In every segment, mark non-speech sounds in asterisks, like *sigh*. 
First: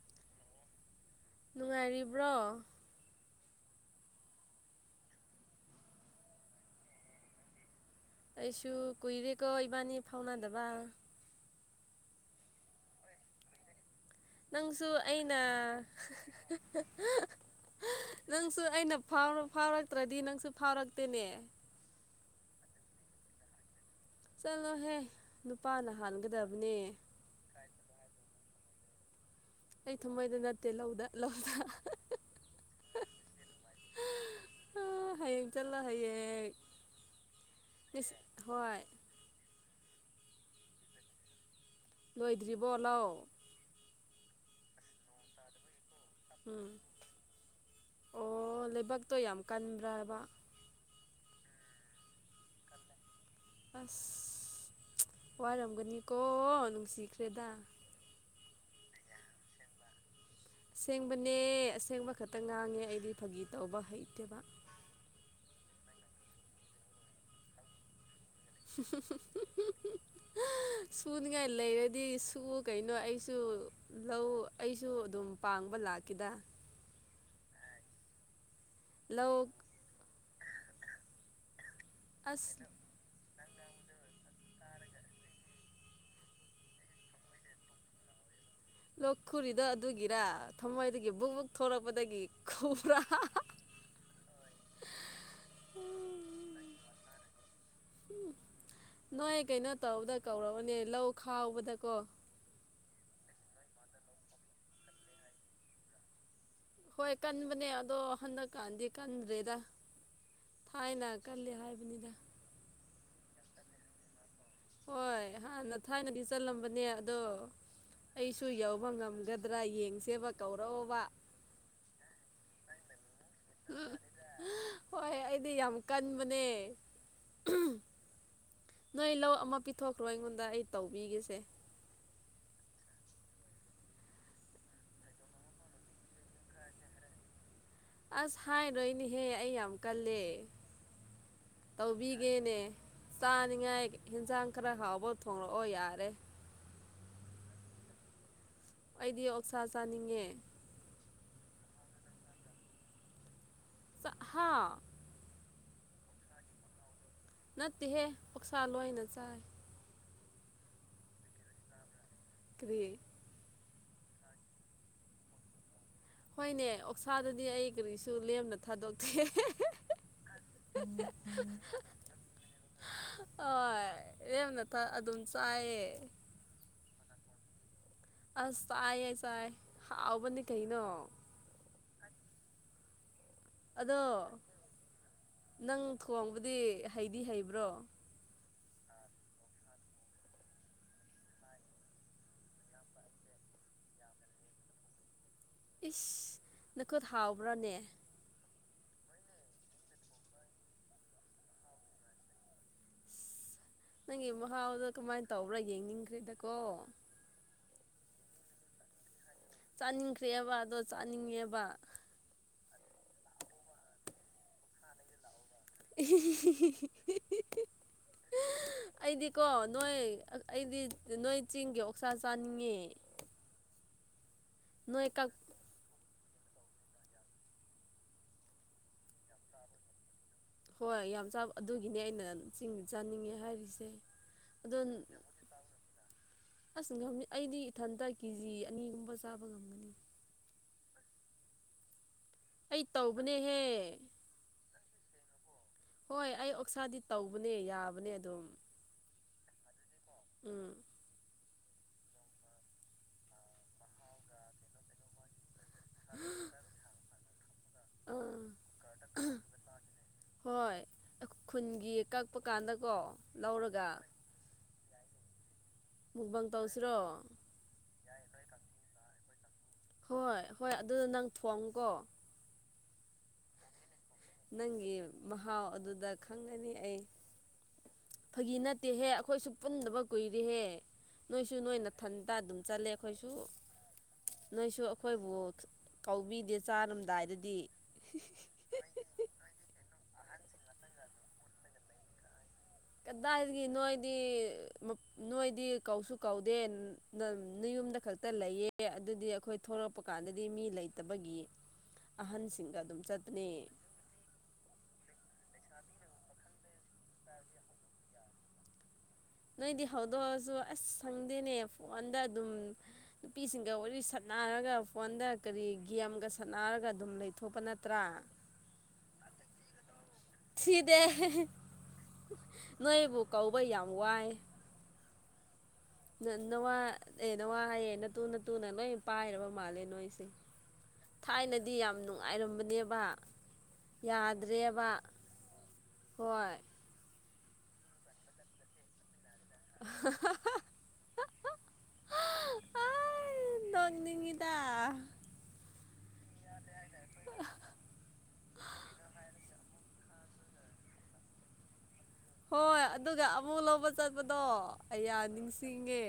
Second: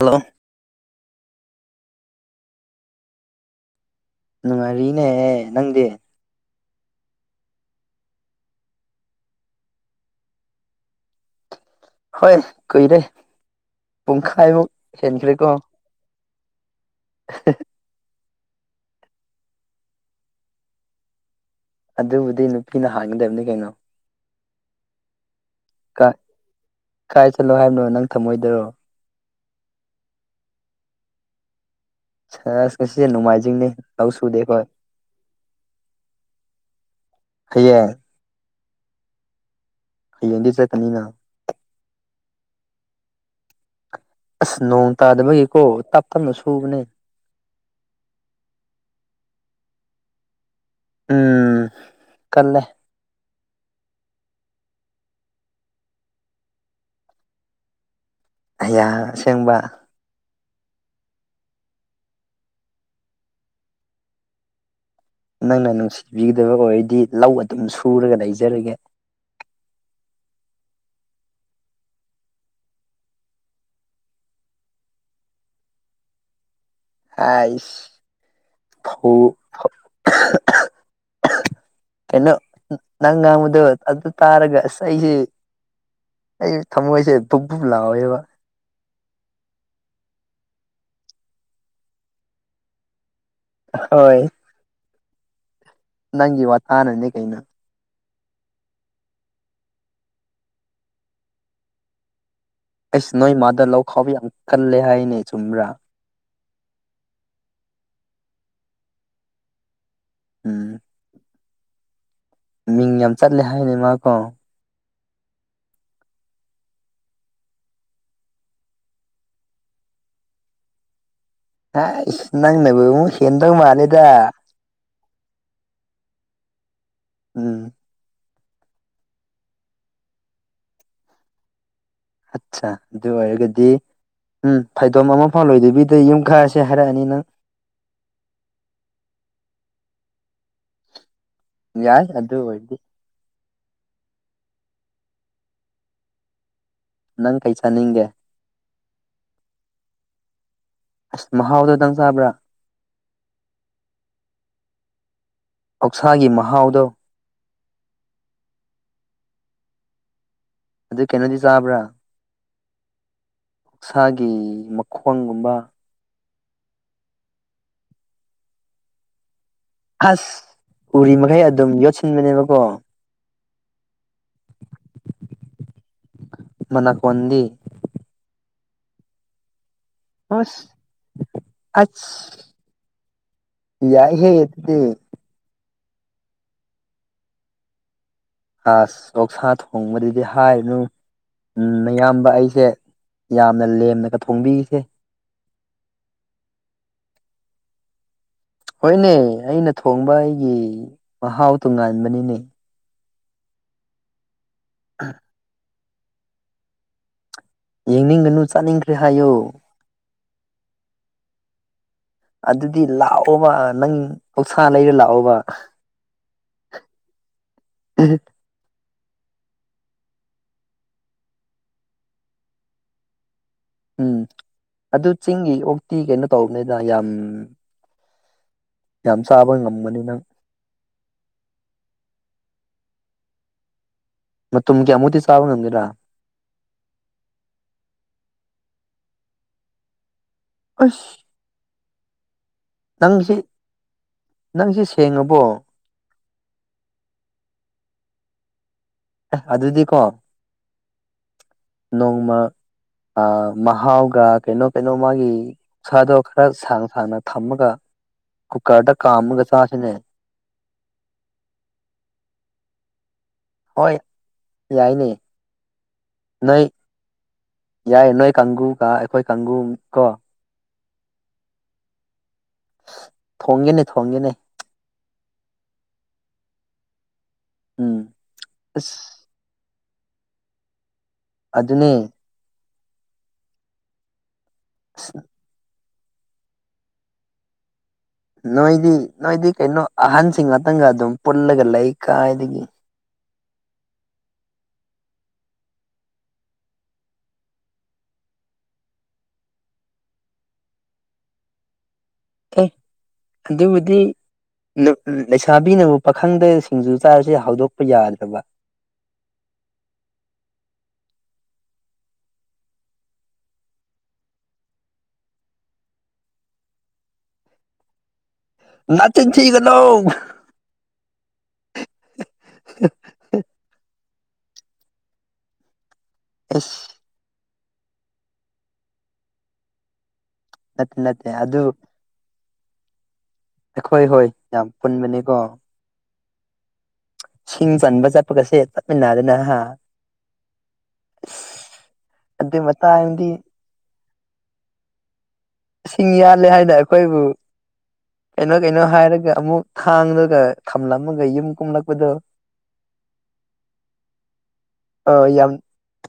hello ꯅꯨꯡꯉꯥꯏꯔꯤꯕ꯭ꯔꯣ ꯅꯨꯡꯉꯥꯏꯔꯤꯅꯦꯍ ꯅꯪꯗꯤ ꯑꯩꯁꯨ ꯀꯨꯏꯔꯦꯀꯣ ꯏꯕꯥꯅꯤ ꯐꯥꯎꯅꯗꯕ ꯍꯣꯏ ꯀꯣꯏꯔꯦ ꯅꯪꯁꯨ ꯑꯩꯅ ꯅꯪꯁꯨ ꯑꯩꯅ ꯐꯥꯎꯔꯛꯇ꯭ꯔꯗꯤ ꯅꯪꯁꯨ ꯐꯥꯎꯔꯛꯇꯦꯅꯦ ꯑꯗꯨꯕꯨꯗꯤ ꯅꯨꯄꯤꯅ ꯍꯥꯡꯒꯗꯕꯅꯤ ꯀꯩꯅꯣ ꯆꯂꯣ ꯍꯦ ꯀꯥꯏ ꯆꯠꯂꯣ ꯍꯥꯏꯕꯅꯣ ꯅꯪ ꯊꯝꯃꯣꯏꯗꯔꯣ ꯑꯩ ꯊꯃꯣꯏꯗ ꯅꯠꯇꯦ ꯂꯧꯗ ꯂꯧꯗ ꯁꯁ ꯉꯁꯤꯁꯦ ꯣꯡꯃꯥꯏꯖꯤꯡꯅꯤ ꯂꯧ ꯁꯨꯗꯦꯈꯣꯏ ꯍꯌꯦꯡ ꯆꯠꯂꯣ ꯍꯌꯦꯡ ꯀꯌꯥ ꯉꯁꯤ ꯍꯣꯏ ꯍꯌꯦꯡꯗꯤ ꯆꯠꯀꯅꯤꯅ ꯂꯣꯏꯗ꯭ꯔꯤꯕꯣ ꯂꯣ ꯑꯁ ꯅꯣꯡ ꯇꯥꯗꯕꯒꯤꯀꯣꯞ ꯎꯝ ꯑꯣ ꯂꯩꯕꯥꯛꯇꯣ ꯌꯥꯝ ꯀꯟꯕ꯭ꯔꯥꯕ ꯎꯝ ꯀꯂꯦ ꯑꯁ ꯋꯥꯔ ꯑꯃꯒꯅꯤꯀꯣ ꯍꯅꯁꯤꯈ꯭ꯔꯦꯗꯥ ꯍꯌꯥ ꯁꯦꯡꯕ ꯑꯁꯦꯡꯕꯅꯦ ꯑꯁꯦꯡꯕ ꯈꯛꯇꯪ ꯉꯥꯡꯉꯦ ꯑꯩꯗꯤ ꯐꯥꯒꯤ ꯇꯧꯕ ꯍꯩꯇꯦꯕ ꯅꯪꯅ ꯅꯨꯡꯁꯤꯕꯤꯒꯗꯕ ꯑꯣꯏꯔꯗꯤ ꯂꯧ ꯑꯗꯨꯝ ꯁꯨꯔꯒ ꯂꯩꯁ *unintelligible* ꯁꯨꯅꯤꯡꯉꯥꯏ ꯂꯩꯔꯗꯤ ꯁꯨ ꯀꯩꯅꯣ ꯑꯩꯁꯨ ꯂꯧ ꯑꯩꯁꯨ ꯑꯗꯨꯝ ꯄꯥꯡꯕ ꯂꯥꯛꯗ ꯑꯥꯏꯁ ꯂꯧ ꯍꯩꯅ ꯑꯁ ꯅꯪ ꯉꯥꯡ ꯑ ꯑꯗꯨ ꯇꯥꯔꯒꯁ ꯑꯩꯁꯦ ꯑꯩ ꯊꯃꯣꯏꯁꯦ ꯙꯛ ꯕꯨꯨꯞ ꯂꯥꯎꯋꯦꯕ ꯂꯣꯛ ꯈꯨꯨꯔꯤꯗꯣ ꯑꯗꯨꯒꯤꯔꯥ ꯊꯃꯣꯏꯗꯒꯤ ꯕꯨꯛ ꯕꯨꯛ ꯊꯣꯔꯛꯄꯗꯒꯤ ꯈꯨꯔꯥ ꯍꯣꯏ ꯅꯪꯒꯤ ꯋꯥ ꯇꯥꯅꯅꯦ ꯀꯩꯅ ꯎ ꯅꯣꯏ ꯀꯩꯅꯣ ꯇꯧꯕꯗ ꯀꯧꯔꯕꯅꯦ ꯂꯧ ꯈꯥꯎꯕꯗꯀꯣ ꯑꯩꯁ ꯅꯣꯏ ꯃꯥꯗ ꯂꯧ ꯈꯥꯎꯕ ꯌꯥꯝ ꯀꯜꯂꯦ ꯍꯥꯏꯅꯦ ꯑꯩ ꯆꯨꯝꯕ꯭ꯔꯥ ꯍꯣꯏ ꯀꯟꯕꯅꯦ ꯑꯗꯣ ꯍꯟꯗꯛꯀꯥꯟꯗꯤ ꯀꯟꯗ꯭ꯔꯦꯗ ꯎꯝ ꯊꯥꯏꯅ ꯀꯜꯂꯦ ꯍꯥꯏꯕꯅꯤꯗ ꯃꯤꯡ ꯌꯥꯝ ꯆꯠꯂꯦ ꯍꯥꯏꯅꯦ ꯃꯥꯀꯣ ꯍꯣꯏ ꯍꯥꯟꯅ ꯊꯥꯏꯅꯗꯤ ꯆꯠꯂꯝꯕꯅꯦ ꯑꯗꯣ ꯑꯩꯁꯨ ꯌꯧꯕ ꯉꯝꯒꯗ꯭ꯔꯥ ꯌꯦꯡꯁꯦꯕ ꯀꯧꯔꯕ ꯍ ꯏ ꯅ ꯅꯕ ꯁꯦꯟꯗ ꯃꯥꯂꯦꯗ ꯃꯅꯦ ꯎꯝ ꯅꯣꯏ ꯂꯧ ꯑꯃ ꯄꯤꯊꯣꯛꯈ꯭ꯔꯣ ꯑꯩꯉꯣꯟꯗ ꯑꯩ ꯇꯧꯕꯤꯒꯁꯦ ꯑꯠꯆꯥ ꯑꯗꯨ ꯑꯣꯏꯔꯒꯗꯤ ꯎꯝ ꯐꯩꯗꯣꯝ ꯑꯃꯐꯥꯎꯂꯣꯏꯗꯕꯤꯗ ꯌꯨꯝ ꯈꯔꯁꯦ ꯍꯥꯏꯔꯛꯑꯅꯤ ꯅꯪ ꯑꯁ ꯍꯥꯏꯔꯣꯏ ꯏꯅꯦꯍꯦ ꯑꯩ ꯌꯥꯝ ꯀꯜꯂꯦ ꯌꯥꯏ ꯑꯗꯨ ꯇꯧꯕꯤꯒꯦꯅꯦ ꯑꯣꯏꯔꯗꯤ ꯆꯥꯅꯤꯉꯥꯏ ꯌꯦꯟꯁꯥꯡ ꯈꯔ ꯍꯥꯎꯕ ꯊꯣꯡꯂꯛꯑꯣ ꯌꯥꯔꯦ ꯅꯪ ꯀꯩ ꯆꯥꯅꯤꯡꯒꯦ ꯑꯩꯗꯤ ꯑꯣꯛꯁꯥ ꯆꯥꯅꯤꯡꯉꯦ ꯑꯁ ꯃꯍꯥꯎꯗꯗꯪ ꯆꯕ꯭ꯔꯥ ꯑꯍꯥ ꯑꯣꯧꯁꯥꯒꯤ ꯃꯍꯥꯎꯗꯣ ꯅꯠꯇꯦꯍꯦ ꯄꯛꯁꯥ ꯂꯣꯏꯅ ꯆꯥꯏ ꯑꯗꯨ ꯀꯩꯅꯣꯗꯤ ꯆꯥꯕ꯭ꯔꯥ ꯀꯔꯤꯔꯤꯌꯦꯠ ꯈꯨꯁꯥꯒꯤ ꯃꯈꯣꯡꯒꯨꯝꯕ ꯍꯣꯏꯅꯦ ꯑꯣꯛꯁꯥꯗꯗꯤ ꯑꯩ ꯀꯔꯤꯁꯨ ꯂꯦꯝꯅ ꯊꯥꯗꯣꯛꯇꯦ ꯑꯁ ꯎꯔꯤ ꯃꯈꯩ ꯑꯗꯨꯝ ꯌꯣꯠꯁꯤꯟꯕꯅꯦꯕꯀꯣ ꯔꯦꯃ ꯅ ꯊ ꯑ ꯑꯗꯨꯟ ꯆꯑ ꯃꯅꯥꯀꯣꯟꯗꯤ ꯑꯁꯑꯌꯦ ꯆꯥꯏ ꯍꯥꯎꯕꯅꯤ ꯍꯁ ꯀꯩꯅꯣ ꯑ ꯑꯗꯣ ꯌꯥꯏ ꯍꯦ ꯌꯦꯗꯤ ꯅꯪ ꯊꯣꯡꯕꯗꯤ ꯍꯩꯗꯤ ꯍꯩꯕ꯭ꯔꯣ ꯑꯁ ꯑꯣꯛꯁꯥ ꯊꯣꯡꯕꯗꯨꯗꯤ ꯍꯥꯏꯔꯤꯅꯨ ꯎ ꯃꯌꯥꯝꯕ ꯑꯩꯁꯦ ꯌꯥꯝꯅ ꯂꯦꯝꯅꯒ ꯐꯣꯡꯕꯤꯔꯤꯁꯦ ꯏꯁ ꯅꯈꯨꯠ ꯍꯥꯎꯕ꯭ꯔꯥꯅꯦ ꯍꯣꯏꯅꯦ ꯑꯩꯅ ꯊꯣꯡꯕ ꯑꯩꯒꯤ ꯃꯍꯥꯎ ꯇꯣ ꯉꯥꯟꯕꯅꯤꯅꯦ ꯅꯪꯒꯤ ꯃꯍꯥꯎꯗꯣ ꯀꯃꯥꯏꯅ ꯇꯧꯕ꯭ꯔꯥ ꯌꯦꯡꯅꯤꯡꯈ꯭ꯔꯦꯗꯀꯣ ꯌꯦꯡꯅꯤꯡꯒꯅꯨ ꯆꯥꯅꯤꯡꯈ꯭ꯔꯦ ꯍꯥꯏꯌꯨ ꯆꯥꯅꯤꯡꯈ꯭ꯔꯦꯕ ꯑꯗꯣ ꯆꯥꯅꯤꯡꯉꯦꯕ ꯑꯗꯨꯗꯤ ꯂꯥꯛꯑꯣꯕ ꯅꯪ ꯄꯧꯁꯥ ꯂꯩꯔ ꯂꯥꯛꯑꯣꯕ *inaudible* ꯑꯩꯗꯤꯀꯣ ꯅꯣꯏ ꯑꯩꯗꯤ ꯅꯣꯏ ꯆꯤꯡꯒꯤ ꯑꯣꯛꯁꯥ ꯆꯥꯅꯤꯡꯉꯦ ꯎꯝ ꯅꯣꯏ ꯑꯗꯨ ꯀꯛ ꯆꯤꯡꯒꯤ ꯑꯣꯛꯇꯤ ꯀꯩꯅꯣ ꯇꯧꯕꯅꯤꯗ ꯌꯥꯝ ꯌꯥꯝ ꯆꯥꯕ ꯉꯝꯒꯅꯤ ꯅꯪ ꯍꯣꯏ ꯌꯥꯝ ꯆꯥꯕ ꯑꯗꯨꯒꯤꯅꯦ ꯑꯩꯅ ꯆꯤꯡ ꯆꯥꯅꯤꯡꯉꯦ ꯍꯥꯏꯔꯤꯁꯦ ꯑꯗꯣ ꯃꯝꯒꯤ ꯑꯃꯨꯗꯤꯤ ꯁꯥꯎꯅꯗꯔ ꯑꯁ ꯑꯩꯗꯤ ꯏꯊꯟꯇ ꯀꯦꯖꯤ ꯑꯅꯤꯒꯨꯝꯕ ꯆꯥꯕ ꯉꯝꯒꯅꯤ ꯑꯁ ꯑꯩ ꯅꯪꯁꯦ ꯇꯧꯕꯅꯦꯍꯦ ꯅꯪꯁ ꯁꯦꯡꯉꯕꯣ ꯍꯣꯏ ꯑꯩ ꯑꯣꯛꯁꯥꯗꯤ ꯇꯧꯕꯅꯦ ꯌꯥꯕꯅꯦ ꯑꯗꯨꯝ ꯑꯗꯨꯗꯤꯀꯣ ꯎꯝ ꯅꯣꯡꯃ ꯃꯍꯥꯎꯒ ꯀꯩꯅꯣ ꯀꯩꯅꯣ ꯃꯥꯒꯤ ꯁꯥꯗꯣ ꯈꯔ ꯁꯥꯡ ꯁꯥꯡꯅ ꯊꯝꯃꯒ ꯑꯥ ꯀꯨꯀꯥꯔꯗ ꯀꯥꯝꯒꯁꯁꯤꯅꯦ ꯍꯣꯏ ꯈꯨꯟꯒꯤ ꯀꯛꯄ ꯀꯥꯟꯗꯀꯣ ꯂꯧꯔꯒ ꯍꯣꯏ ꯌꯥꯏꯅꯦ ꯃꯨꯛꯕꯪ ꯅꯣꯏ ꯇꯧꯁꯤꯔꯣ ꯌꯥꯏ ꯅꯣꯏ ꯀꯥꯡꯒꯨ ꯀ ꯑꯩꯈꯣꯏ ꯀꯥꯡꯒꯨ ꯀꯣ ꯍꯣꯏ ꯍꯣꯏ ꯑꯗꯨ ꯅꯪ ꯊꯣꯡꯀꯣ ꯐꯣꯡꯅꯤ ꯅꯪꯒꯤ ꯃꯍꯥꯎ ꯑꯗꯨꯗ ꯈꯪꯒꯅꯤ ꯑꯩ ꯎꯝ ꯐꯥꯒꯤ ꯑꯁ ꯅꯠꯇꯦꯍꯦ ꯑꯩꯈꯣꯏꯁꯨ ꯄꯨꯟꯗꯕ ꯀꯨꯏꯔꯦꯍꯦ ꯅꯣꯏꯁꯨ ꯑꯗꯨꯅꯦ ꯅꯣꯏꯅꯊꯟꯇ ꯑꯗꯨꯝ ꯆꯠꯂꯦ ꯑꯩꯈꯣꯏꯁꯨ ꯅꯣꯏꯁꯨ ꯑꯁ ꯑꯩꯈꯣꯏꯕꯨ ꯀꯧꯕꯤꯗꯦ ꯆꯥꯔꯝꯗꯥꯏꯗꯗꯤ ꯅꯣꯏꯗꯤ ꯅꯣꯏꯗꯤ ꯀꯩꯅꯣ ꯑꯍꯟꯁꯤꯡ ꯉꯥꯛꯇꯪꯒ ꯑꯗꯨꯝ ꯄꯨꯜꯂꯒ ꯂꯩ ꯀꯥꯏꯗꯒꯤ ꯀꯗꯥꯏꯗꯒꯤ ꯅꯣꯏꯗꯤ ꯅꯣꯏꯗꯤ ꯀꯧꯁꯨ ꯀꯧꯗꯦ ꯌꯨꯝꯗ ꯈꯛꯇ ꯂꯩꯌꯦ ꯑꯗꯨꯗꯤ ꯑꯩꯈꯣꯏ ꯊꯂꯛꯄ ꯀꯥꯟꯗꯗꯤ ꯃꯤ ꯂꯩꯇꯕꯒꯤ ꯑ ꯑꯍꯟꯁꯤꯡꯒ ꯑꯗꯨꯝ ꯆꯠꯄꯅꯦ ꯑꯗꯨꯕꯨꯗꯤ ꯆꯥꯕꯤꯅꯕ ꯄꯥꯈꯪꯗ ꯁꯤꯡꯖꯨ ꯆꯥꯔꯁꯦ ꯍꯧꯗꯣꯛꯄ ꯌꯥꯗ꯭ꯔꯕ ꯅꯣꯏꯗꯤ ꯍꯧꯗꯣꯛꯑꯔꯁꯨ ꯑꯁ ꯁꯪꯗꯦꯅꯦ ꯐꯣꯟꯗ ꯑꯗꯨꯝ ꯅꯨꯄꯤꯁꯤꯡꯒ ꯋꯥꯔꯤ ꯁ ꯁꯥꯟꯅꯔꯒ ꯐꯣꯟꯗ ꯀꯔꯤ ꯒꯦꯝꯒ ꯁꯥꯟꯅꯔꯒ ꯑꯗꯨꯝ ꯂꯩꯊꯣꯛꯄ ꯅꯠꯇ꯭ꯔꯥ ꯅꯠꯇꯤꯟ ꯊꯒꯗꯣ ꯊꯤꯗꯦ ꯅꯣꯏꯕꯨ ꯀꯧꯕ ꯌꯥꯝ ꯋꯥꯏ ꯑꯁ ꯅꯋꯥ ꯑꯦ ꯅꯋꯥ ꯍꯥꯏꯌꯦꯦ ꯅ ꯇꯨꯅ ꯇꯨꯅ ꯂꯣꯏ ꯄꯥꯏꯔꯕ ꯃꯥꯜꯂꯦ ꯅꯣꯏꯁꯦ ꯃꯠꯇꯦ ꯅꯠꯇꯦ ꯑꯗꯨ ꯑꯗꯨ ꯗꯦꯕ ꯑꯩꯈꯣꯏ ꯍꯣꯏ ꯌꯥꯝ ꯄꯨꯟꯕꯅꯤꯀꯣ ꯍꯣꯏ ꯁꯤꯡ ꯆꯟꯕ ꯆꯠꯄꯒꯁꯦ ꯆꯠꯃꯤꯟꯅꯗꯅ ꯑ ꯑꯗꯨ ꯃꯇꯥꯡ ꯍꯥꯏꯗꯤ ꯆꯂꯤꯗ ꯁꯤꯡ ꯌꯥꯜꯂꯦ ꯍꯥꯏꯅ ꯑꯩꯈꯣꯏꯕꯨ ꯀꯩꯅꯣ ꯀꯩꯅꯣ ꯍꯥꯏꯔꯒ ꯑꯃꯨꯛ ꯊꯥꯡꯂꯒ ꯊꯝꯂꯝꯃꯒ ꯌꯨꯝ ꯀꯨꯝꯂꯛ ꯍꯣꯏ ꯑꯗꯨꯒ ꯑꯃꯨꯛ ꯂꯧꯕ ꯆꯠꯄꯗꯣ ꯑ ꯑꯩꯌꯥ ꯅꯤꯡꯁꯤꯡꯉꯦ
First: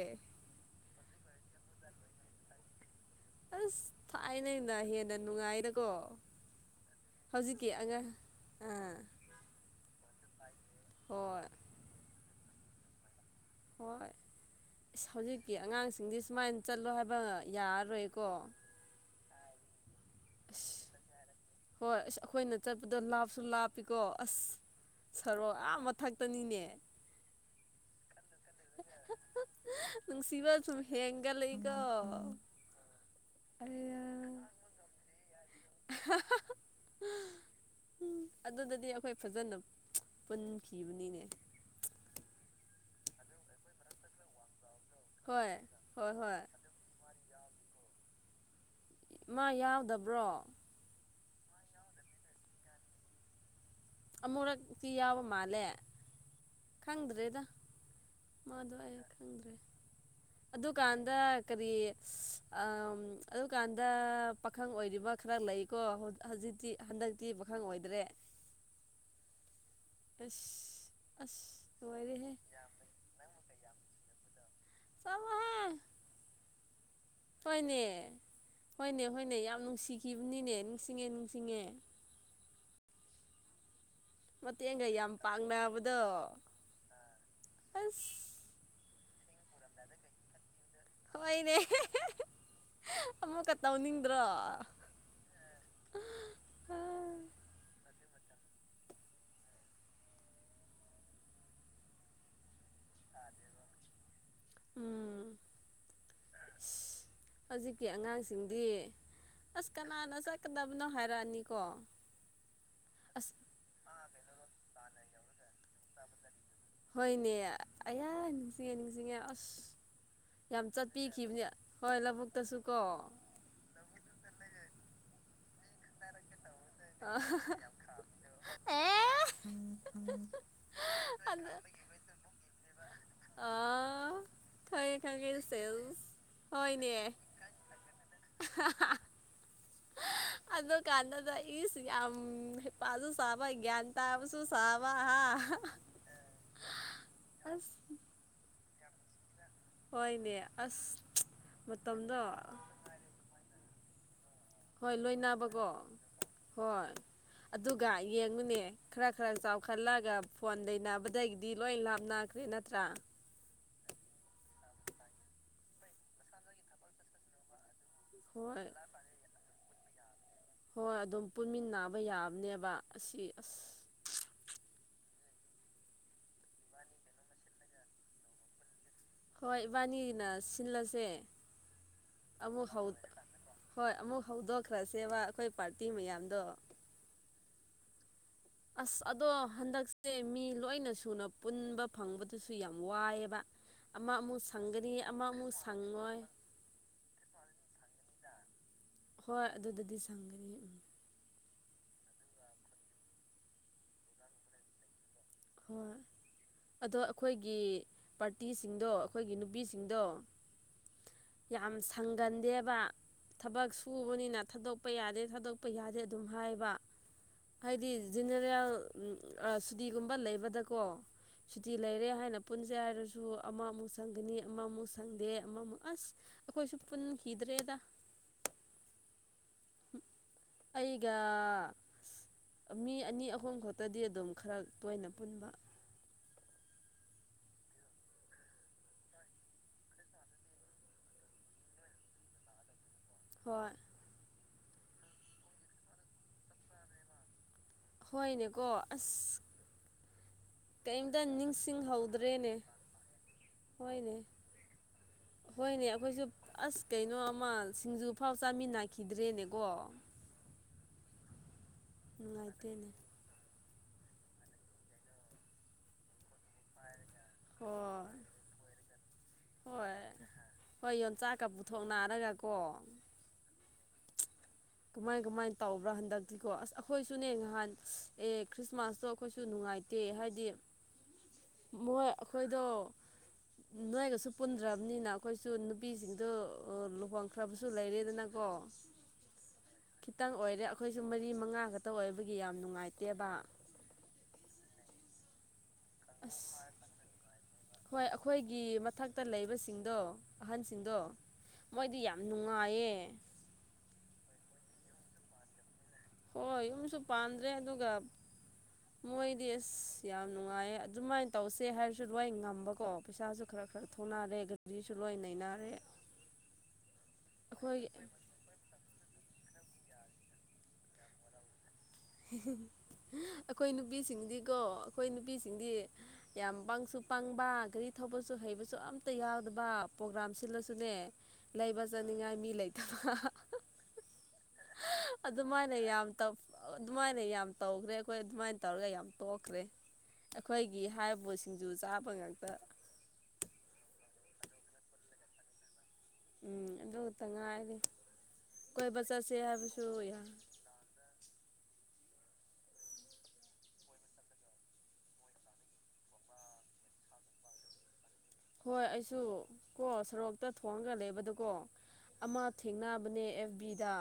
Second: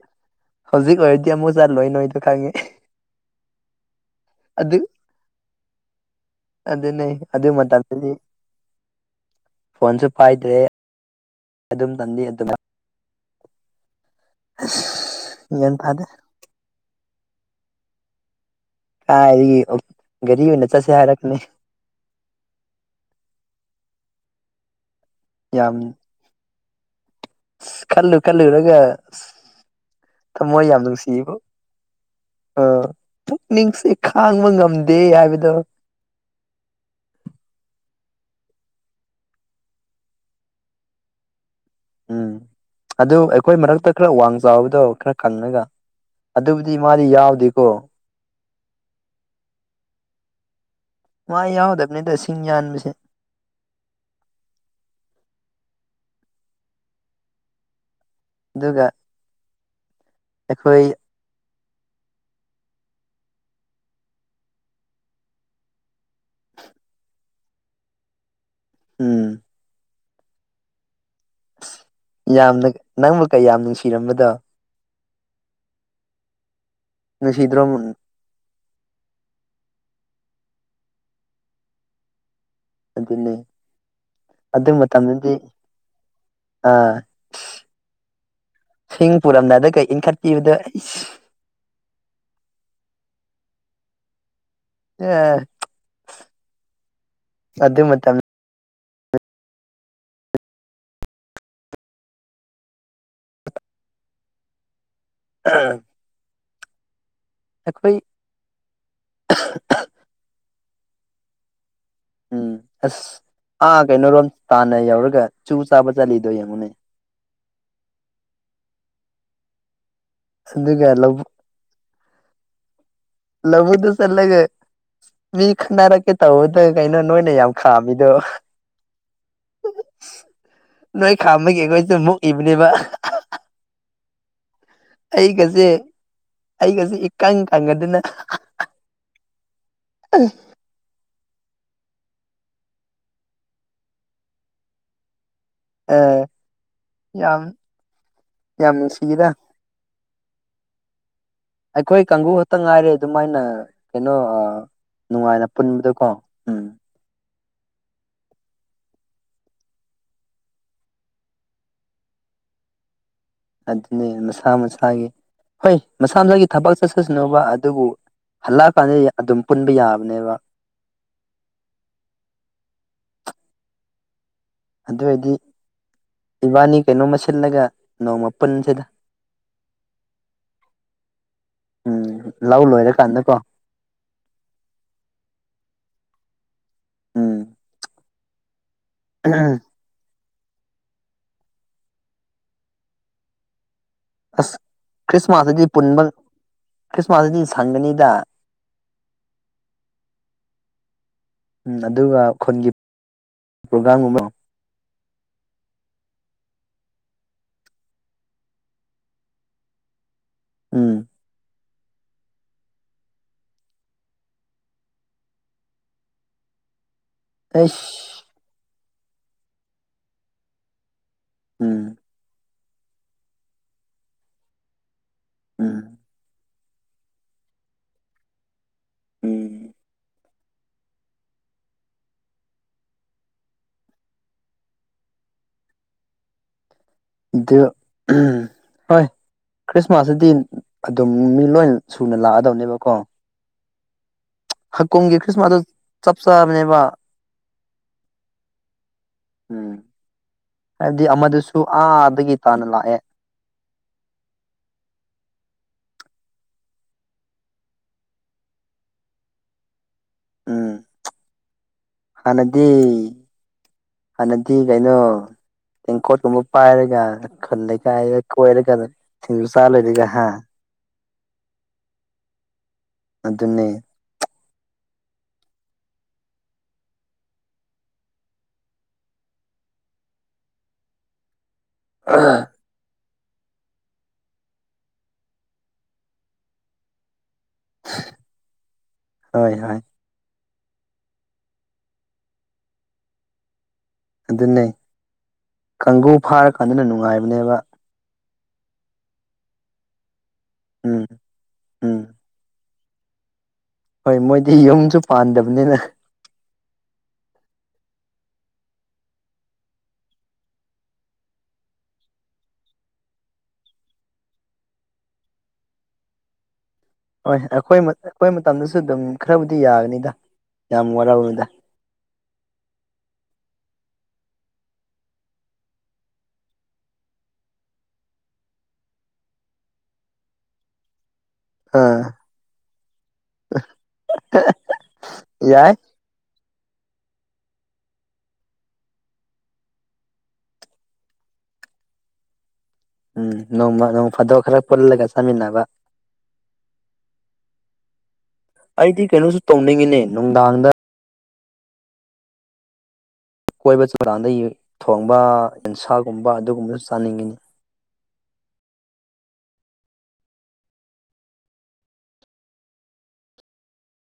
ꯏ ꯃꯣꯏ ꯆꯥ ꯂꯣꯏꯅꯣꯣꯏꯣ ꯈꯥꯉꯦ ꯑꯁ ꯊꯥꯏꯅꯦꯅ ꯍꯦꯟꯅ ꯅꯨꯡꯉꯥꯏꯅꯀꯣ ꯑꯗꯨꯅꯤ ꯑꯗꯨ ꯃꯇꯝꯗꯗꯤ ꯑꯥ ꯐꯣꯟꯁꯨ ꯄꯥꯏꯗ꯭ꯔꯦ ꯍꯣꯏ ꯑꯗꯨꯝ ꯇꯟꯤ ꯑꯗꯨ ꯑꯗꯨꯃ ꯍꯣꯏ ꯍꯧꯖꯤꯛꯀꯤ ꯒ꯭ꯌꯥꯟ ꯇꯥꯗꯦ ꯑꯉꯥꯡꯁꯤꯡꯗꯤ ꯁꯨꯃꯥꯏꯅ ꯆꯠꯂꯣ ꯍꯥꯏꯕ ꯏ ꯌꯥꯔ ꯑꯣꯏꯣꯏꯀꯣ *inaudible* ꯆꯠꯁꯦ ꯑꯁ ꯍꯥꯏꯔꯛꯀꯅꯤ ꯍꯣꯏ ꯑꯁ ꯑꯩꯈꯣꯏꯅ ꯆꯠꯄꯗ ꯂꯥꯞꯁꯨ ꯂꯥꯞꯄꯤꯀꯣ ꯑꯁ ꯁꯔꯣꯛ ꯑꯌꯥꯝ ꯃꯊꯛꯇꯅꯤꯅꯦ ꯀꯜꯂꯨ ꯀꯜꯨꯨꯔꯒ ꯅꯨꯡꯁꯤꯕ ꯁꯨꯝ ꯍꯦꯡꯒ ꯂꯩꯀꯣ ꯑ ꯄꯨꯛꯅꯤꯡꯁꯤ ꯈꯥꯡꯕ ꯉꯝꯗꯦ ꯍꯥꯏꯕꯗꯣ *unintelligible* *unintelligible* ꯎꯝ ꯑꯗꯨꯗꯗꯤ ꯑꯩꯈꯣꯏ ꯐꯖꯅ ꯄꯨꯟꯈꯤꯕꯅꯤꯅꯦ ꯎꯝ ꯑꯗꯨ ꯑꯩꯈꯣꯏ ꯃꯔꯛꯇ ꯈꯔ ꯋꯥꯡ ꯆꯥꯎꯕꯗꯣ ꯈꯔ ꯍꯣꯏ ꯀꯪꯉꯒ ꯍꯣꯏ ꯍꯣꯏ ꯑꯗꯨꯕꯨꯗꯤ ꯃꯥꯗꯤ ꯌꯥꯎꯗꯦꯀꯣ ꯃꯥ ꯌꯥꯎꯗꯕ꯭ꯔꯣ ꯃꯥ ꯌꯥꯎꯗꯕꯅꯤꯗ ꯁꯤꯡ ꯌꯥꯟꯕꯁꯦ ꯑꯃꯨꯔꯛꯇꯤ ꯌꯥꯎꯕ ꯃꯥꯜꯂꯦ ꯈꯪꯗ꯭ꯔꯦꯗ ꯃꯥꯗꯣ ꯑꯗꯨꯒ ꯑꯩ ꯈꯪꯗ꯭ꯔꯦ ꯑꯩꯈꯣꯏ ꯑꯗꯨꯀꯥꯟꯗ ꯀꯔꯤ ꯑꯗꯨꯀꯥꯟꯗ ꯄꯥꯈꯪ ꯑꯣꯏꯔꯤꯕ ꯈꯔ ꯂꯩꯀꯣ ꯍꯧꯖꯤꯛ ꯍꯧꯖꯤꯛꯇꯤ ꯍꯟꯗꯛꯇꯤ ꯄꯥꯈꯪ ꯑꯣꯏꯗ꯭ꯔꯦ ꯎꯝ ꯑꯁ ꯑꯁ ꯑ ꯂꯣꯏꯔꯦꯍꯦ ꯌꯥꯝꯅ ꯅꯪꯕꯨ ꯀꯩꯌꯥꯝ ꯅꯨꯡꯁꯤꯔꯝꯕꯗꯣ ꯆꯥꯎꯍꯦ ꯅꯁꯤꯍꯤꯗ ꯍꯣꯏꯅꯦ ꯔꯣꯃꯟ ꯍꯣꯏꯅꯦ ꯍꯣꯏꯅꯦ ꯌꯥꯝ ꯅꯨꯡꯁꯤꯈꯤꯕꯅꯤꯅꯦ ꯅꯤꯡꯁꯤꯡꯉꯦ ꯅꯤꯡꯁꯤꯡꯉꯦ ꯑꯗꯨ ꯂꯩ ꯃꯇꯦꯡꯒ ꯌꯥꯝ ꯄꯥꯡꯅꯕꯗꯣ ꯑꯥ ꯑꯁ ꯄꯨꯔꯝꯅꯗ ꯀꯩ ꯏꯟꯈꯠꯄꯤꯕꯗ ꯍꯣꯏꯅꯦ ꯑꯃꯨꯛꯀ ꯇꯧꯅꯤꯡꯗ꯭ꯔꯣ ꯑꯦ ꯑꯗꯨ ꯃꯇꯝ ꯃꯇꯝ ꯎꯝ ꯑꯥ *unintelligible* ꯍꯧꯖꯤꯛꯀꯤ ꯑꯉꯥꯡꯁꯤꯡꯗꯤ ꯑꯁ ꯀꯅꯥꯅ ꯆꯠꯀꯗꯕ ꯑꯗꯨꯅ ꯍꯥꯏꯔꯛꯑꯅꯤꯀꯣ ꯎꯝ ꯑꯁ ꯑꯥ ꯀꯩꯅꯣꯔꯣꯝ ꯇꯥꯟꯅ ꯌꯧꯔꯒ ꯆꯨ ꯆꯥꯕ ꯆꯂꯤꯗꯣ ꯃꯨꯅꯦ ꯅꯦ ꯑꯌꯥ ꯅꯤꯡꯁꯤꯡꯉꯦ ꯅꯤꯡꯁꯤꯡꯉꯦ ꯑꯁ ꯌꯥꯝ ꯑꯗꯨꯒ ꯂꯧ ꯆꯠꯄꯤꯈꯤꯕꯅꯦ ꯍꯣꯏ ꯂꯧꯕꯨꯛꯇꯁꯨ ꯀꯣ ꯂꯕꯗꯁ ꯑꯜꯒ ꯃꯤ ꯈꯟꯅꯔ ꯀ ꯇꯧꯕꯗ ꯀꯩꯅꯣ ꯑ ꯅꯣꯏꯅ ꯌꯥꯝ ꯈꯥꯝꯃꯤꯗꯣ ꯑꯦ ꯅꯣꯏ ꯑꯗꯨ ꯈꯥꯝꯃꯒꯦ ꯑꯩꯈꯣꯏꯁꯤ ꯃꯨꯛꯏꯕꯅꯦꯕ ꯑꯥ ꯈꯪꯉꯦ ꯈꯪꯉꯦ ꯑꯩꯒꯁꯦ ꯁꯦꯜꯁ ꯍꯣꯏꯅꯦ ꯑꯩꯒꯁꯦ ꯏꯀꯪ ꯀꯪꯒꯗꯅ ꯑꯗꯨꯗ ꯀꯥꯟꯅꯗ ꯏꯁꯤ ꯌꯥꯝ ꯌꯥꯝ ꯎꯝ ꯄꯁꯨꯨ ꯁꯥꯕ ꯭ꯟ ꯇꯥꯁꯨ ꯁꯥꯕ ꯍꯥ ꯑ ꯌꯥꯝ ꯑꯁ ꯌꯥꯝ ꯅꯨꯡꯁꯤꯒꯗ ꯍꯣꯏꯅꯦ ꯑꯁ ꯑꯩꯈꯣꯏ ꯃꯇꯝꯗꯣ ꯀꯥꯡꯕꯨ ꯈꯛꯇ ꯉꯥꯏꯔꯦ ꯑꯗꯨꯃꯥꯏꯅ ꯀꯩꯅꯣ ꯍꯣꯏ ꯅꯨꯡꯉꯥꯏꯅ ꯂꯣꯏꯅꯕꯀꯣ ꯄꯨꯟꯕꯗꯀꯣ ꯎꯝ ꯍꯣꯏ ꯑꯗꯨꯒ ꯌꯦꯡꯉꯨꯅꯦ ꯈꯔ ꯈꯔ ꯆꯥꯎꯈꯠꯂꯒ ꯐꯣꯟ ꯂꯩꯕꯗꯒꯤꯗꯤ ꯂꯣꯏ ꯂꯥꯞꯅ ꯅꯠꯇ꯭ꯔꯥ ꯑꯗꯨꯅꯦ ꯃꯁꯥ ꯃꯁꯥꯒꯤ ꯍꯣꯏ ꯃꯁꯥ ꯃꯁꯥꯒꯤ ꯊꯕꯛ ꯆꯠꯁꯁꯅꯣꯕ ꯑꯗꯨꯕꯨ ꯍꯣꯏ ꯍꯜꯂꯛꯑꯀꯥꯟꯗ ꯑꯗꯨꯝ ꯄꯨꯟꯕ ꯌꯥꯕꯅꯦꯕ ꯍꯣꯏ ꯑꯗꯨꯝ ꯄꯨꯟꯃꯤꯟꯅꯕ ꯌꯥꯕꯅꯦꯕ ꯑꯁꯤ ꯑꯁ ꯑꯗꯨꯏꯗꯤ ꯏꯕꯥꯅꯤ ꯀꯩꯅꯣꯃ ꯁꯤꯜꯂꯒ ꯅꯣꯡꯃꯄꯨꯟꯁꯤꯗ ꯍꯣꯏ ꯏꯕꯥꯅꯤꯅ ꯁꯤꯜꯂꯁꯦ ꯎꯝ ꯂꯧ ꯑꯃꯨꯛ ꯂꯣꯏꯔꯀꯥꯟꯗꯀꯣ ꯍꯣꯏ ꯑꯃꯨꯛ ꯍꯧꯗꯣꯛꯈ꯭ꯔꯁꯦꯕ ꯑꯩꯈꯣꯏ ꯄꯥꯔꯇꯤ ꯃꯌꯥꯝꯗꯣ ꯎꯝ ꯑꯁ ꯑꯗꯣ ꯍꯟꯛꯁꯤꯦ ꯃꯤ ꯂꯣꯏꯅ ꯁꯨꯅ ꯄꯨꯟꯕ ꯐꯪꯕꯗꯁꯨ ꯌꯥꯝ ꯋꯥꯏꯑꯦꯕ ꯑꯃ ꯑꯃꯨꯛ ꯑꯁ ꯁꯪꯒꯅꯤ ꯑꯃ ꯑꯃꯨꯛ ꯈ꯭ꯔꯤꯁꯃꯥꯁꯇꯗꯤ ꯁꯪꯉꯣꯏ ꯐꯪꯅꯤꯗ ꯍꯣꯏ ꯑꯗꯨꯗ ꯑꯗꯨꯗꯤ ꯁꯪꯒꯔꯤ ꯎꯝ ꯑꯗꯨꯒ ꯈꯨꯟꯒꯤ ꯄ꯭ꯔꯣꯒꯥ꯭ꯔꯝꯒꯨꯝꯕ ꯍ ꯑꯗꯣ ꯑꯩꯈꯣꯏꯒꯤ ꯄꯥꯔꯇꯤꯁꯤꯡꯗꯣ ꯑꯩꯈꯣꯏꯒꯤ ꯅꯨꯄꯤꯁꯤꯡꯗꯣ ꯎꯝ ꯌꯥꯝ ꯁꯪꯒꯟꯗꯦꯕ ꯊꯕꯛ ꯁꯨꯕꯅꯤꯅ ꯊꯥꯗꯣꯛꯄ ꯌꯥꯗꯦ ꯊꯥꯗꯣꯛꯄ ꯌꯥꯗꯦ ꯑꯗꯨꯝ ꯍꯥꯏꯕ ꯍꯥꯏꯗꯤ ꯑꯩꯁ ꯖꯤꯦꯅꯦꯔꯦꯜ ꯁꯨꯗꯤꯤꯒꯨꯝꯕ ꯂꯩꯕꯗꯀꯣ ꯎꯝ ꯁꯨꯇꯤ ꯂꯩꯔꯦ ꯍꯥꯏꯅ ꯄꯨꯟꯁꯦ ꯍꯥꯏꯔꯁꯨ ꯑꯃꯃꯨꯛ ꯁꯪꯒꯅꯤ ꯑꯃꯃꯨꯛ ꯁꯪ ꯈꯪꯗꯦ ꯎꯝ ꯑꯃꯃꯨꯛ ꯑꯁ ꯑꯩꯈꯣꯏꯁꯨ ꯄꯨꯟꯈꯤꯗ꯭ꯔꯦꯗ ꯎꯝ ꯑꯩꯒ ꯃꯤ ꯑꯅꯤ ꯑꯍꯨꯝ ꯈꯛꯇꯗꯤ ꯑꯗꯨꯝ ꯈꯔ ꯇꯣꯏꯅ ꯄꯨꯟꯕ ꯑꯗꯨꯣ ꯍ ꯈ꯭ꯔꯤꯁꯃꯥꯁꯁꯤꯗꯤ ꯑꯗꯨꯝ ꯃꯤ ꯂꯣꯏ ꯁꯨꯅ ꯂꯥꯛꯑꯗꯕꯅꯦꯕꯀꯣ ꯍꯣꯏ ꯍꯀꯣꯒꯤ ꯈ꯭ꯔꯤꯁꯃꯥꯁ ꯑꯗꯨ ꯆꯞ ꯆꯥꯕꯅꯦꯕ ꯍꯣꯏꯅꯦꯀꯣ ꯑꯁ ꯎꯝ ꯍꯥꯏꯕꯗꯤ ꯀꯩꯝꯇ ꯑꯃꯗꯨꯁꯨ ꯑꯥꯗꯒꯤ ꯅꯤꯡꯁꯤꯡꯍꯧꯗ꯭ꯔꯦꯅꯦ ꯇꯥꯅ ꯂꯥꯛꯑꯦ ꯍꯣꯏꯅꯦ ꯍꯣꯏꯅꯦ ꯑꯩꯈꯣꯏꯁꯨ ꯑꯁ ꯀꯩꯅꯣ ꯑꯃ ꯁꯤꯡꯖꯨ ꯐꯥꯎ ꯆꯥꯃꯤꯟꯅꯈꯤꯗ꯭ꯔꯦꯅꯦꯀꯣ ꯎꯝ ꯍꯅꯗꯤ ꯅꯨꯡꯉꯥꯏꯇꯦꯅꯦ ꯍꯥꯟꯅꯗꯤ ꯀꯩꯅꯣ ꯇꯦꯡꯀꯣꯠꯀꯨꯝꯕ ꯄꯥꯏꯔꯒ ꯈꯟꯂꯒ ꯍꯣꯏ ꯀꯣꯏꯔꯒ ꯊꯖ ꯆꯥ ꯂꯩꯔꯒ ꯍꯥ ꯆꯥꯛꯀ ꯄꯨꯊꯣꯛ ꯅꯥꯔꯒꯀꯣ ꯑꯗꯨ ꯑꯗꯨꯟꯅꯅꯦ ꯀꯃꯥꯏ ꯀꯃꯥꯏ ꯇꯧꯕ꯭ꯔꯥ ꯍꯟꯗꯛꯇꯤꯀꯣ ꯑꯁ ꯑꯩꯈꯣꯏꯁꯨꯅꯦ ꯅꯍꯥꯟ ꯑꯦ ꯈ꯭ꯔꯤꯁꯃꯥꯁꯇꯣ ꯑꯩꯈꯣꯏꯁꯨ ꯅꯨꯡꯉꯥꯏ ꯅꯨꯡꯉꯥꯏꯇꯦ ꯍꯥꯏꯗꯤ ꯃꯣꯏ ꯍꯣꯏ ꯑꯩꯈꯣꯏꯗꯣ ꯅꯣꯏꯒꯁꯨ ꯄꯨꯟꯗ꯭ꯔꯕꯅꯤꯅ ꯑꯩꯈꯣꯏꯁꯨ ꯅꯨꯄꯤꯁꯤꯡꯗ ꯂꯨꯍꯣꯡ ꯈ꯭ꯔꯕꯁꯨ ꯂꯩꯔꯦꯗꯅꯀꯣ ꯍꯣꯏ ꯍꯣꯏ ꯈꯤꯇꯪ ꯑꯣꯏꯔꯦ ꯑꯩꯈꯣꯏꯁꯨ ꯃꯔꯤ ꯃꯉꯥ ꯈꯛꯇ ꯑꯣꯏꯕꯒꯤ ꯌꯥꯝ ꯅꯨꯡꯉꯥꯏꯇꯦꯕ ꯑꯗꯨꯅꯦ ꯀꯥꯡꯒꯨ ꯑꯁ ꯐꯥꯔꯀꯥꯟꯗꯅ ꯅꯨꯡꯉꯥꯏꯕꯅꯦꯕ ꯍꯣꯏ ꯑꯩꯈꯣꯏꯒꯤ ꯃꯊꯛꯇ ꯂꯩꯕꯁꯤꯡꯗꯣ ꯑꯍꯟꯁꯤꯡꯗꯣ ꯎꯝ ꯃꯣꯏꯗꯤ ꯎꯝ ꯌꯥꯝ ꯅꯨꯡꯉꯥꯏꯌꯦ ꯍꯦ ꯍꯣꯏ ꯃꯣꯏꯗꯤ ꯌꯨꯝꯁꯨ ꯄꯥꯟꯗꯕꯅꯤꯅ ꯍꯣꯏ ꯌꯨꯝꯁꯨ ꯄꯥꯟꯗ꯭ꯔꯦ *inaudible* ꯃꯣꯏꯗꯤ ꯑꯁ ꯌꯥꯝ ꯅꯨꯡꯉꯥꯏ ꯑꯗꯨꯃꯥꯏꯅ ꯇꯧꯁꯦ ꯍꯥꯏꯔꯁꯨ ꯑꯗꯨꯋꯥꯏ ꯉꯝꯕꯀꯣ ꯄꯩꯁꯥꯁꯨ ꯈꯔ ꯈꯔ ꯍꯥꯊꯣꯅꯔꯦ ꯒꯗꯤꯁꯨꯂꯣꯏ ꯅꯩꯅꯅꯔꯦ ꯍꯣꯏ ꯑꯩꯈꯣꯏ ꯑꯩꯈꯣꯏ ꯃꯇꯝꯗꯁꯨ ꯑꯗꯨꯝ ꯈꯔꯕꯨꯗꯤ ꯌꯥꯒꯅꯤꯗ ꯌꯥꯝ ꯋꯥꯔꯅꯤꯗ *inaudible* ꯑꯩꯈꯣꯏ ꯅꯨꯄꯤꯁꯤꯡꯗꯤꯀꯣ ꯑꯩꯈꯣꯏ ꯅꯨꯄꯤꯁꯤꯡꯗꯤ ꯌꯥꯝ ꯄꯪꯁꯨ ꯄꯥꯡꯕ ꯒꯥꯔꯤ ꯊꯧꯕꯁꯨ ꯍꯩꯕꯁꯨ ꯑꯝꯇ ꯌꯥꯎꯗꯕ ꯄ꯭ꯔꯣꯒ꯭ꯔꯥꯝ ꯁꯤꯜꯂꯁꯨꯅꯦ ꯂꯩꯕ ꯑꯥ ꯆꯥꯅꯤꯡꯉꯥꯏ ꯃꯤ ꯂꯩꯇꯕ ꯌꯥꯏ ꯑꯗꯨꯃꯥꯏꯅ ꯌꯥꯝ ꯇꯧ ꯑꯗꯨꯃꯥꯏꯅ ꯌꯥꯝ ꯇꯧꯈ꯭ꯔꯦ ꯑꯩꯈꯣꯏ ꯑꯗꯨꯃꯥꯏꯅ ꯇꯧꯔꯒ ꯌꯥꯝ ꯇꯣꯛꯈ꯭ꯔꯦ ꯑꯩꯈꯣꯏꯒꯤ ꯍꯥꯏꯔꯤꯕꯣꯠꯁꯤꯡꯖ ꯆꯥꯕ ꯉꯥꯛꯇ ꯎꯝ ꯅꯣꯡꯃ ꯅꯣꯡ ꯐꯥꯗꯣꯛ ꯈꯔ ꯄꯨꯜꯂꯒ ꯆꯥꯃꯤꯟꯅꯕ ꯎꯝ ꯎ ꯇ ꯉꯥꯏ ꯍꯥꯏꯗꯤ ꯑꯩꯗꯤ ꯀꯩꯅꯣꯁꯨ ꯇꯧꯅꯤꯡꯉꯤꯅꯦ ꯅꯨꯡꯗꯥꯡꯗ ꯀꯣꯏꯕ ꯆꯧꯗꯥꯥꯡꯗ ꯊꯣꯡꯕ ꯌꯦꯟꯁꯥꯒꯨꯝꯕ ꯑꯗꯨꯒꯨꯝꯕꯁꯨ ꯆꯥꯅꯤꯡꯉꯅꯤ ꯍꯣꯏ ꯑꯩꯁꯨ ꯀꯣ ꯁꯔꯣꯛꯇ ꯊꯣꯡꯉꯒ ꯂꯩꯕꯗꯀꯣ ꯑꯃ ꯊꯦꯡꯅꯕꯅꯦ ꯑꯦꯐꯕꯤꯗ